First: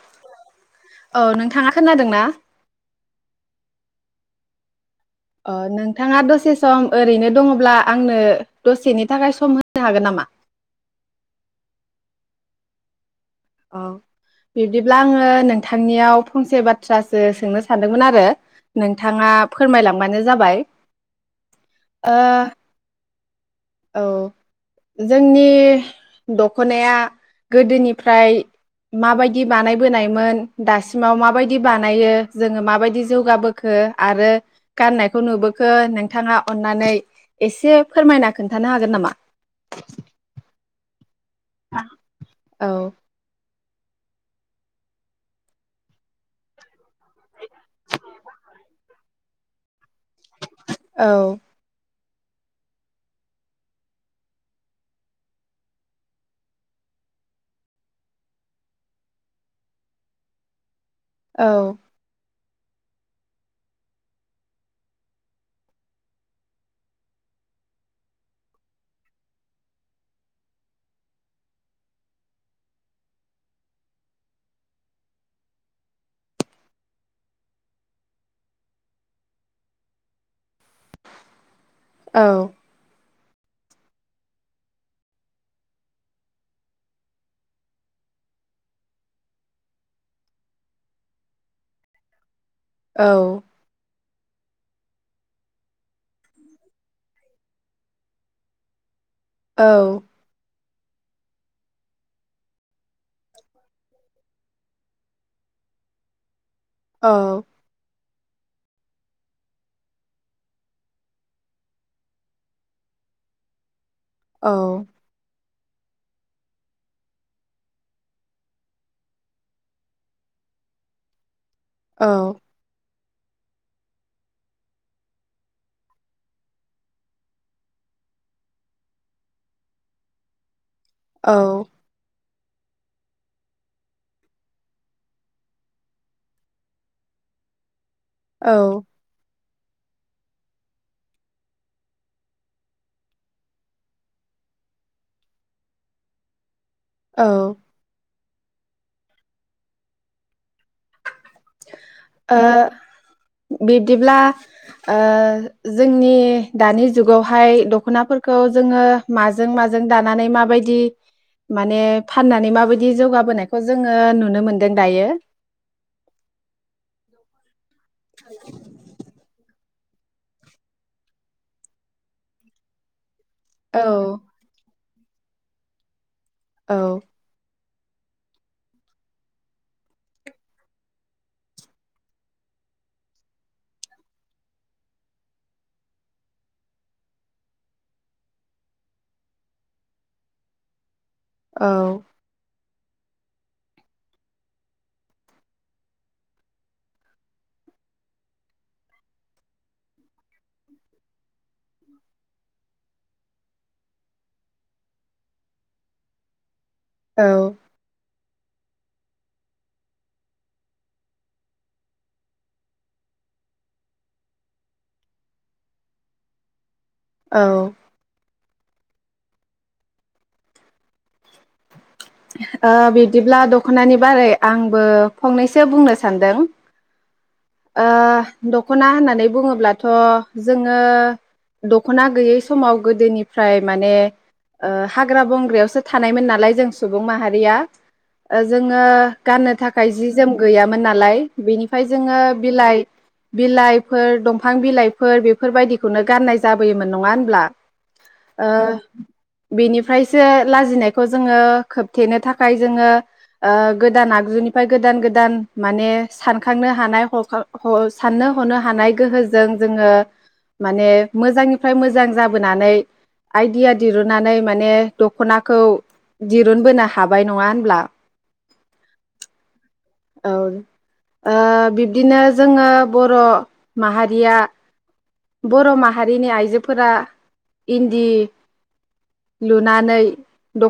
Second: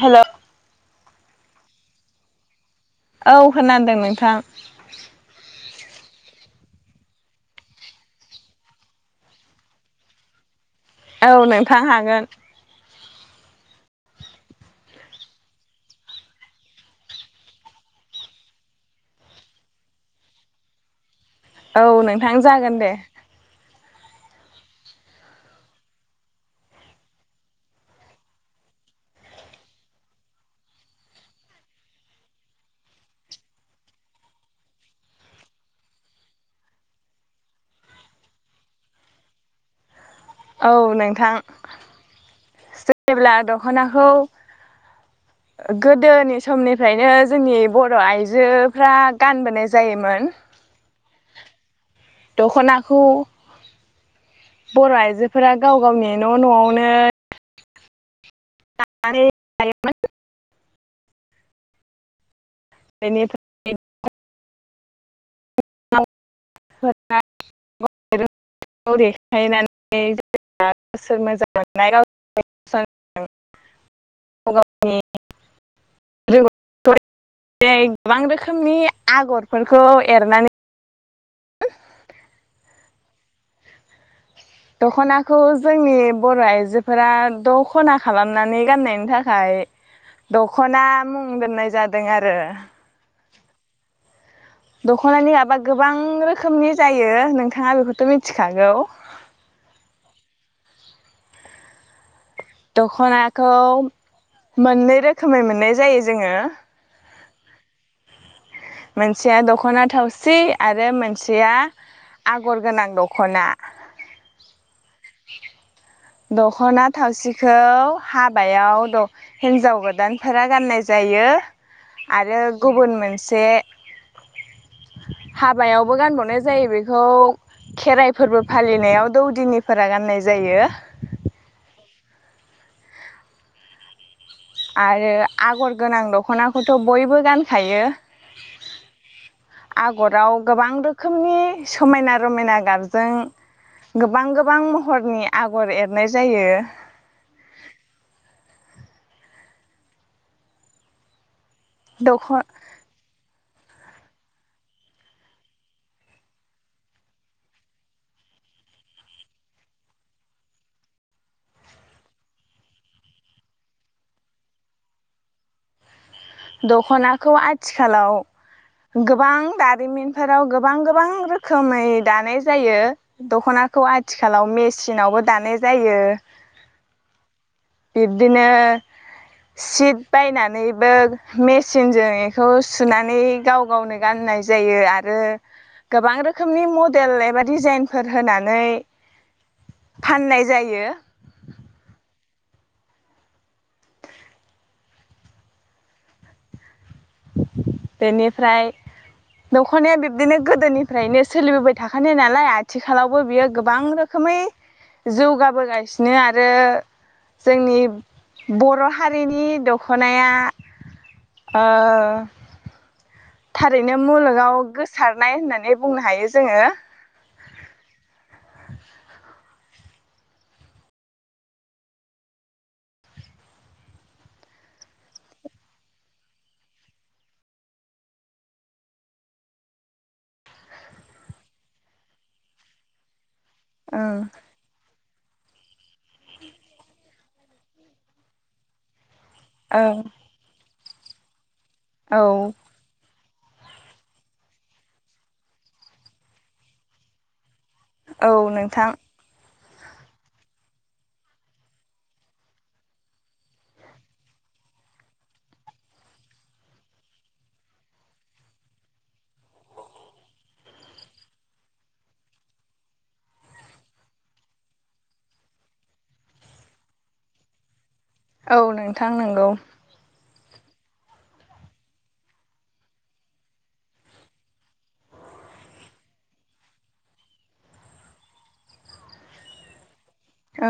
हेल' थाङा खोनादों ना? औ खोनादों नोंथां ओ नोंथाङा दसे सम ओरैनो दङब्ला आंनो दसेनि थाखाय सम होनो हागोन नामा? औ नोंथां हागोन औ बिब्दिब्ला आङो नोंथांनियाव फंसे बाथ्रासो सोंनो सानदोंमोन आरो नोंथाङा फोरमायलांबानो जाबाय औ ओ नोंथां जागोन दे औ जोंनि दख'नाया गोदोनिफ्राय माबायदि बानायबोनायमोन दासिमाव माबायदि बानायो जोङो माबायदि जौगाबोखो आरो गाननायखौ नुबोखो नोंथाङा अन्नानै एसे फोरमायना खोन्थानो हागोन नामा? औ नोंथां [unintelligible] औ जेब्ला दख' नाखौ गोदोनि समनिफ्रायनो जोंनि बर' आइजोफोरा गानबोनाय जायोमोन। औ दख'नाखौ बर' आइजोफोरा गाव गावनि न' न'आवनो [unintelligible] औ [unintelligible] [unintelligible] [unintelligible] गोबां रोखोमनि आगरफोरखौ एरनानै औ दख'नाखौ जोंनि बर' आइजोफोरा दख'ना खालामनानै गाननायनि थाखाय दख'ना मुं दोननाय जादों आरो औ दख'नानि गाबा गोबां रोखोमनि जायो नोंथाङा बेखौथ' मिन्थिखागौ औ दखनाखौ मोननै रोखोमै मोननाय जायो जोङो औ मोनसेया दख'ना थावसि आरो मोनसेया आगर गोनां दख'ना औ [inaudible] दख'ना थावसिखौ हाबायाव द हिन्जाव गोदानफोरा गाननाय जायो औ आरो गुबुन मोनसे एसे हाबायावबो गानबावनाय जायो बेखौ खेराइ फोरबो फालिनायाव दौदिनिफोरा गाननाय जायो औ आरो आगर गोनां दख'नाखौथ' बयबो गानखायो औ आगराव गोबां रोखोमनि समायना रमायना गाबजों गोबां गोबां महरनि आगर एरनाय जायो औ दख बिब्दिब्ला जोंनि दानि जुगावहाय दख'नाफोरखौ जोङो माजों माजों दानानै माबायदि माने फाननानै माबायदि जौगाबोनायखौ जोङो नुनो मोनदों दायो दख'नाखौ आ आथिखालाव गोबां दा जारिमिनफोराव गोबां गोबां रोखोमै दानाय जायो औ दख'नाखौ आथिखालाव मे सिनावबो दानाय जायो औ बिब्दिनो सिट बायनानैबो मेचिनजों बेखौ सुनानै गाव गावनो गाननाय जायो आरो गोबां रोखोमनि मडेल एबा डिजाइनफोर होनानै फाननाय जायो औ बेनिफ्राय दख'नाया बिब्दिनो गोदोनिफ्रायनो सोलिबोबाय थाखानाय नालाय आथिखालावबो बियो गोबां रोखोमै जौगाबोगासिनो आरो औ जोंनि बर' हारिनि दख'नाया [unintelligible] थारैनो मुलुगाव गोसारनाय होननानै बुंनो हायो जोङो औ बिब्दिब्ला दख'नानि बारै आंबो फंनैसो बुंनो सानदों दख'ना होननानै बुङोब्लाथ' जोङो दख'ना गैयै समाव गोदोनि फ्राय माने ओं ओ बंग्रायावसो थानायमोन नालाय जों सुबुं माहारि रिया जोङो गाननो थाखाय ओं जि जोम गैया मोन नालाय बिनिफ्राय जोङो औ बिलाइफोर दंफां बिलाइफोर बेफोरबायदिखौनो गाननाय जाबोयोमोन नङा होनब्ला? औ ओ नोंथां। बेनिफ्रायसो लाजिनायखौ जोङो खोबथेनो थाखाय जोङो ओ गोदान आगजुनिफ्राय गोदान गोदान माने सानखांनो हानाय ह साननो हनो हानाय गोहोजों जोङो माने मोजांनिफ्राय मोजां जाबोनानै आइडिया दिरुननानै माने दख'नाखौ दिरुनबोनो हाबाय नङा होनब्ला? औ नोंथां नंगौ। औ औ बिब्दिनो जोङो बर' माहारिया बर' माहारिनि आइजोफोरा इन्दि लुनानै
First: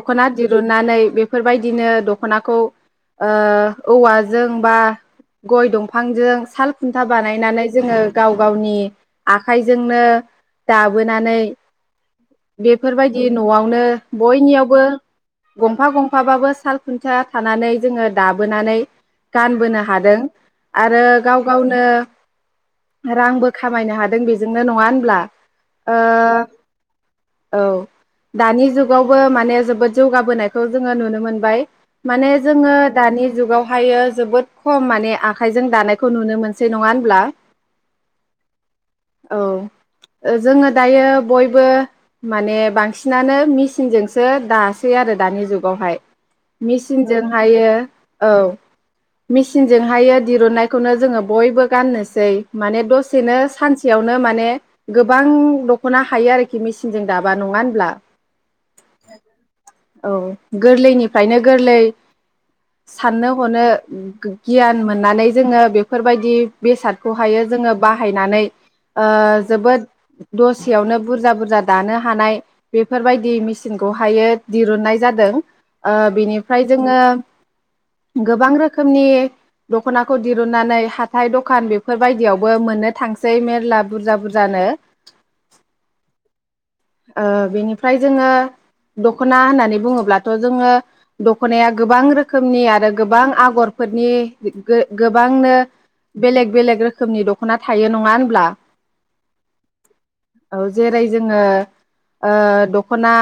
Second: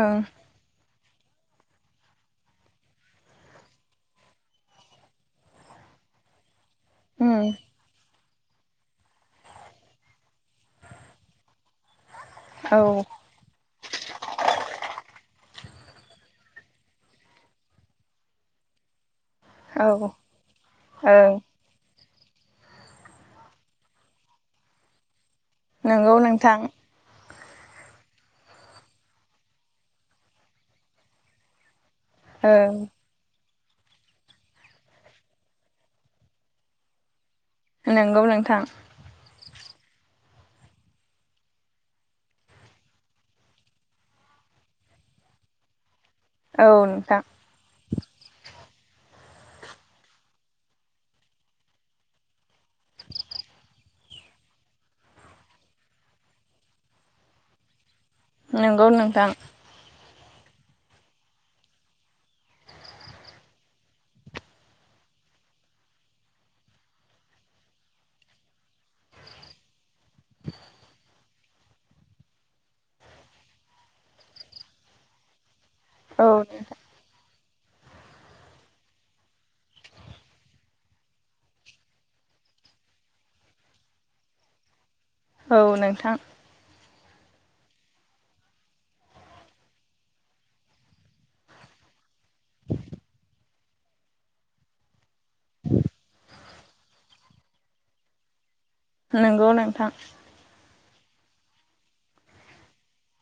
ओं दिरुननानै बेफोरबायदिनो दख'नाखौ ओ औवाजों बा गय दंफांजों साल खुन्था उम बानायनानै जोङो गाव गावनि आखाइजोंनो दाबोनानै औ बेफोरबायदि न'आवनो बयनियावबो गंफा गंफाबाबो साल खुन्थिया थानानै जोङो दाबोनो नानै गानबोनो औ हादों आरो गाव ओं गावनो रांबो खामायनो हादों बेजोंनो नङा होनब्ला? नंगौ ओ नोंथां। औ दानि जुगावबो माने जोबोद जौगाबोनायखौ जोङो नुनो मोनबाय। माने ओं जोङो दानि जुगावहायो जोबोद खम माने आखाइजों दानायखौ नुनो मोनसै नङा होनब्ला? नंगौ नोंथां। औ जोङो दायो बयबो माने बांसिनानो मेसिनजोंसो दासै आरो दानि जुगावहाय। औ नोंथां मेचिनजों हायो। औ मेचिनजोंहायो दिरुननायखौनो जोङो बयबो गाननोसै माने दसेनो सानसेयावनो माने गोबां दख'ना हायो आरोखि मेचिनजों दाबा नङा होनब्ला? नंगौ नोंथां। औ गोरलैनिफ्रायनो गोरलै साननो हनो गियान मोननानै जोङो बेफोरबायदि बेसादखौहायो जोङो बाहायनानै ओ जोबोद दसेयावनो बुरजा बुरज जा दानो हानाय बेफोरबायदि मेचिनखौहायो दिरुननाय जादों। ओ औ बिनिफ्राय जोङो गोबां रोखोमनि दख'नाखौ दिरुननानै हाथाय दखान बेफोरबायदियावबो मोननो थांसै मेर्ला बुरजा बुरजानो। औ नोंथां। ओ बेनिफ्राय जोङो दख'ना होननानै बुङोब्लाथ' जोङो दख'नाया गोबां रोखो खोमनि आरो गोबां आगर फोरनि गो गोबांनो बेलेग बेलेग रोखोमनि द दख'ना थायो नङा होनब्ला नंगौ नोंथां औ जेरै जोङो ओ दखना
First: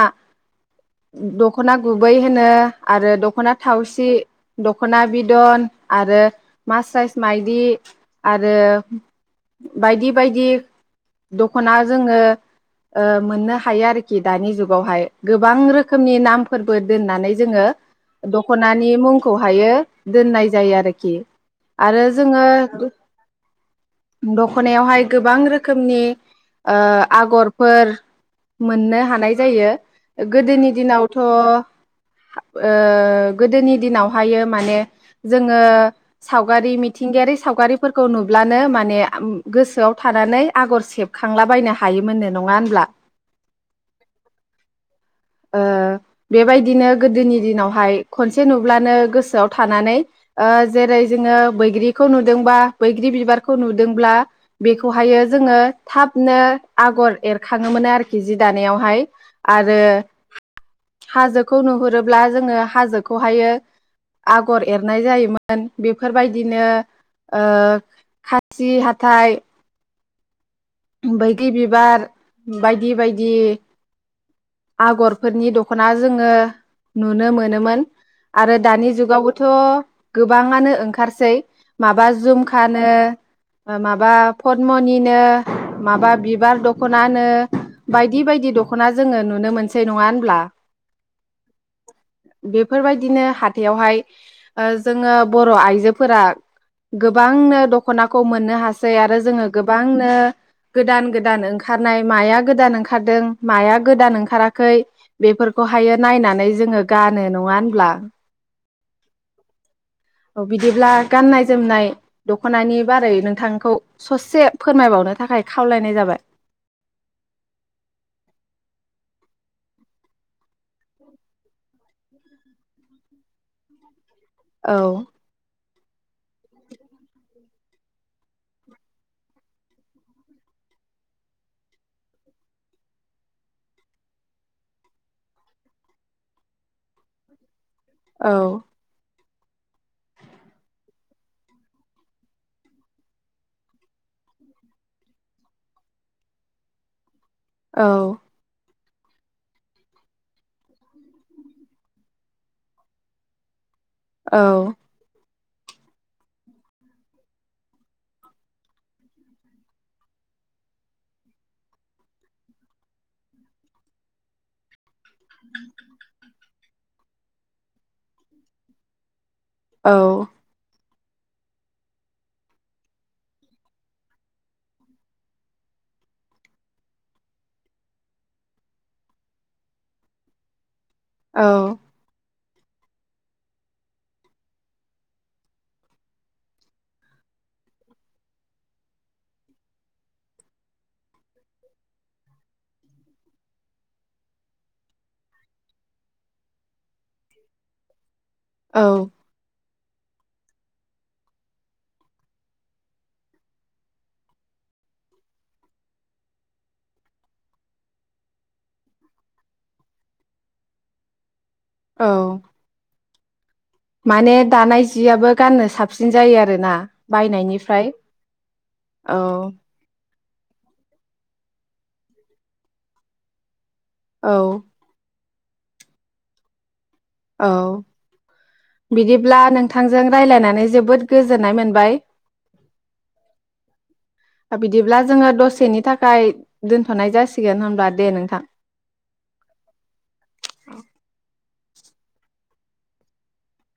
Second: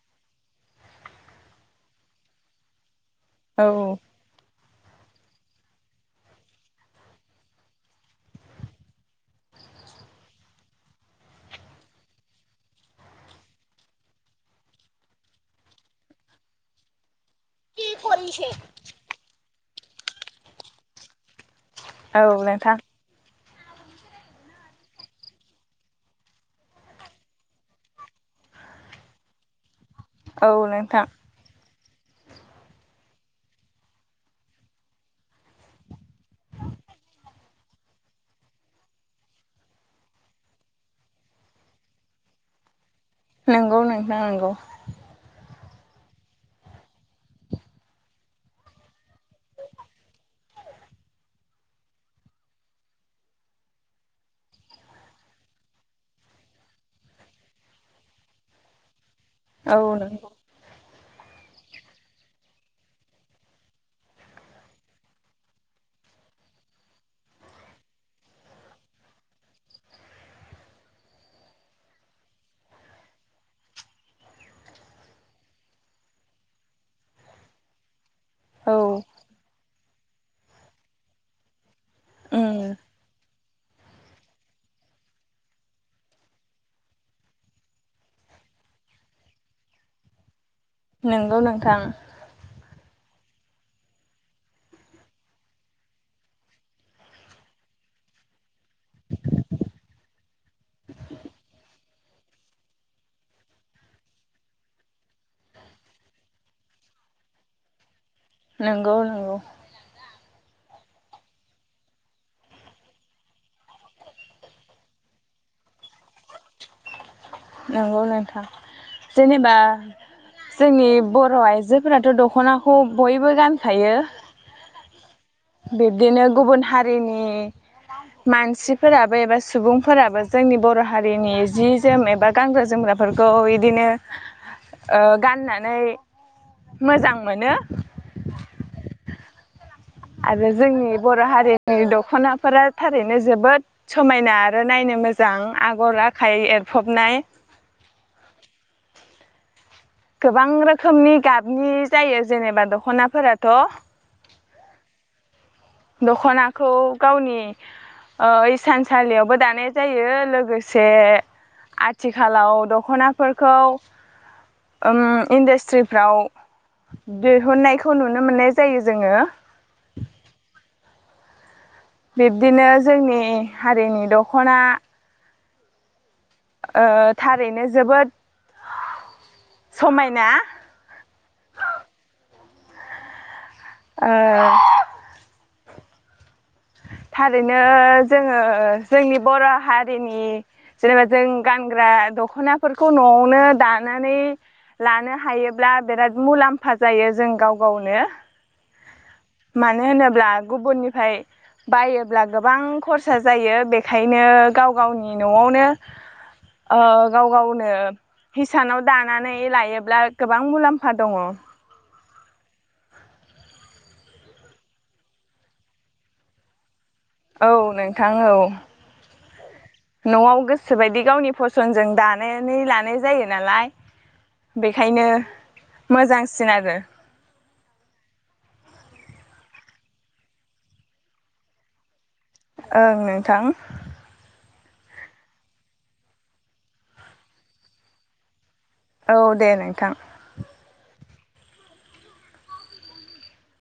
दखना गुबै होनो आरो दखना औ थावसि दखना बिदन आरो मास साइस मायदि आरो बायदि बायदि दख'ना जोङो ओ मोननो हायो आरोखि दानि जुगावहाय गोबां रोखोमनि नामफोरबो दोननानै जोङो दख'नानि मुंखौ हायो दोननाय जायो आरोखि आरो औ जोङो नोंथां दखनायावहाय गोबां रोखोमनि ओ आगरफोर मोननो हानाय जायो। औ गोदोनि नोंथां दिनावथ' आ ओ ओ गोदोनि दिनावहायो माने जोङो सावगारि मिथिंगायारि सावगारिफोरखौ नुब्लानो माने गोसोआव थानानै आगर सेबखांलाबायनो हायोमोननो नङा होनब्ला नोंगौ नोंथां नोंगौ ओ बेबायदिनो गोदोनि दिनावहाय खनसे नुब्लानो गोसोआव थानानै ओ जेरै जोङो बैग्रिखौ नुदोंबा बैग्रि बिबारखौ नुदोंब्ला बेखौहायो जोङो थाबनो आगर एरखाङोमोनो आरोखि जि दानायावहाय औ आरो नोंगौ हाजोखौ नुहुरोब्ला जोङो हाजो बेखौहायो आगर एरनाय जायोमोन बेफोरबायदिनो ओ खाथि हाथाइ बैग्रि बिबार बायदि बायदि आगरफोरनि दख'ना जोङो नुनो मोनोमोन आरो औ दानि जुगावबोथ गोबाङानो ओंखारसै माबा उम जुमखानो माबा पदमनिनो माबा बिबार दख'नानो बायदि बायदि दख'ना जोङो नुनो मोनसै नङा होनब्ला नोंगौ नोंथां बेफोरबायदिनो हाथायावहाय ओ जोङो बर' आइजोफोरा गोबांनो दख'नाखौ मोननो हा जै आरो जोङो गोबांनो गोदान गोदान ओंखारनाय माया गोदान ओंखारदों माया गोदान ओंखाराखै बेफोरखौहायो नायनानै जोङो गानो नङा होनब्ला नोंगौ नोंगौ औ बिदिब्ला गाननाय जोमनाय दख'नानि बारै नोंथांखौ ससे फोरमायबावनो थाखाय खावलायनाय जाबाय नंगौ नोंथां जेनेबा जोंनि बर' आइजोफोराथ' दख'नाखौ बयबो गानखायो औ बिब्दिनो गुबुन हारिनि मानसिफोराबो एबा सुबुंफोराबो जोंनि बर' हारिनि जि जोम एबा गानग्रा जोमग्राफोरखौ इदिनो ओ गाननानै मोजां मोनो औ आरो जोंनि बर' हारिनि दख'नाफोरा थारैनो जोबोद समायना आरो नायनो मोजां आगर आखाइ एरफबनाय औ गोबां रोखोमनि गाबनि जायो जेनेबा दख'नाफोराथ औ दख'नाखौ गावनि ओ इसानसालियावबो दानाय जायो लोगोसे आथिखालाव दख'नाफोरखौ उम इन्डास्ट्रिफ्राव दिहुननायखौ नुनो मोननाय जायो जोङो। औ बिब्दिनो जोंनि हारिनि दख'ना ओ थारैनो जोबोद समायना औ ओ [unintelligible] थारैनो जोङो जोंनि बर' हारिनि जेनेबा जों गानग्रा दखनाफोरखौ न'आवनो दानानै लानो हायोब्ला बिराद मुलाम्फा जायो जों गाव गावनो। औ मानो होनोब्ला गुबुननिफाय बायोब्ला गोबां खरसा जायो बेखायनो गाव गावनि नआवनो ओ गाव गावनो हिसानाव दानानै लायोब्ला गोबां मुलाम्फा दङ। औ माने दानाय जियाबो गाननो साबसिन जायो आरोना। औ बायनायनिफ्राय नोंथां औ औ नआव गोसोबायदि गावनि फसनजों दानानै लानाय जायो नालाय औ बेखायनो मोजांसिन आरो। औ बिदिब्ला नोंथांजों रायलायनानै जोबोद गोजोननाय मोनबाय। ओं नोंथां बिदिब्ला जोङो दसेनि थाखाय दोनथनाय जासिगोन होनबा दे नोंथां। औ दे नोंथां। औ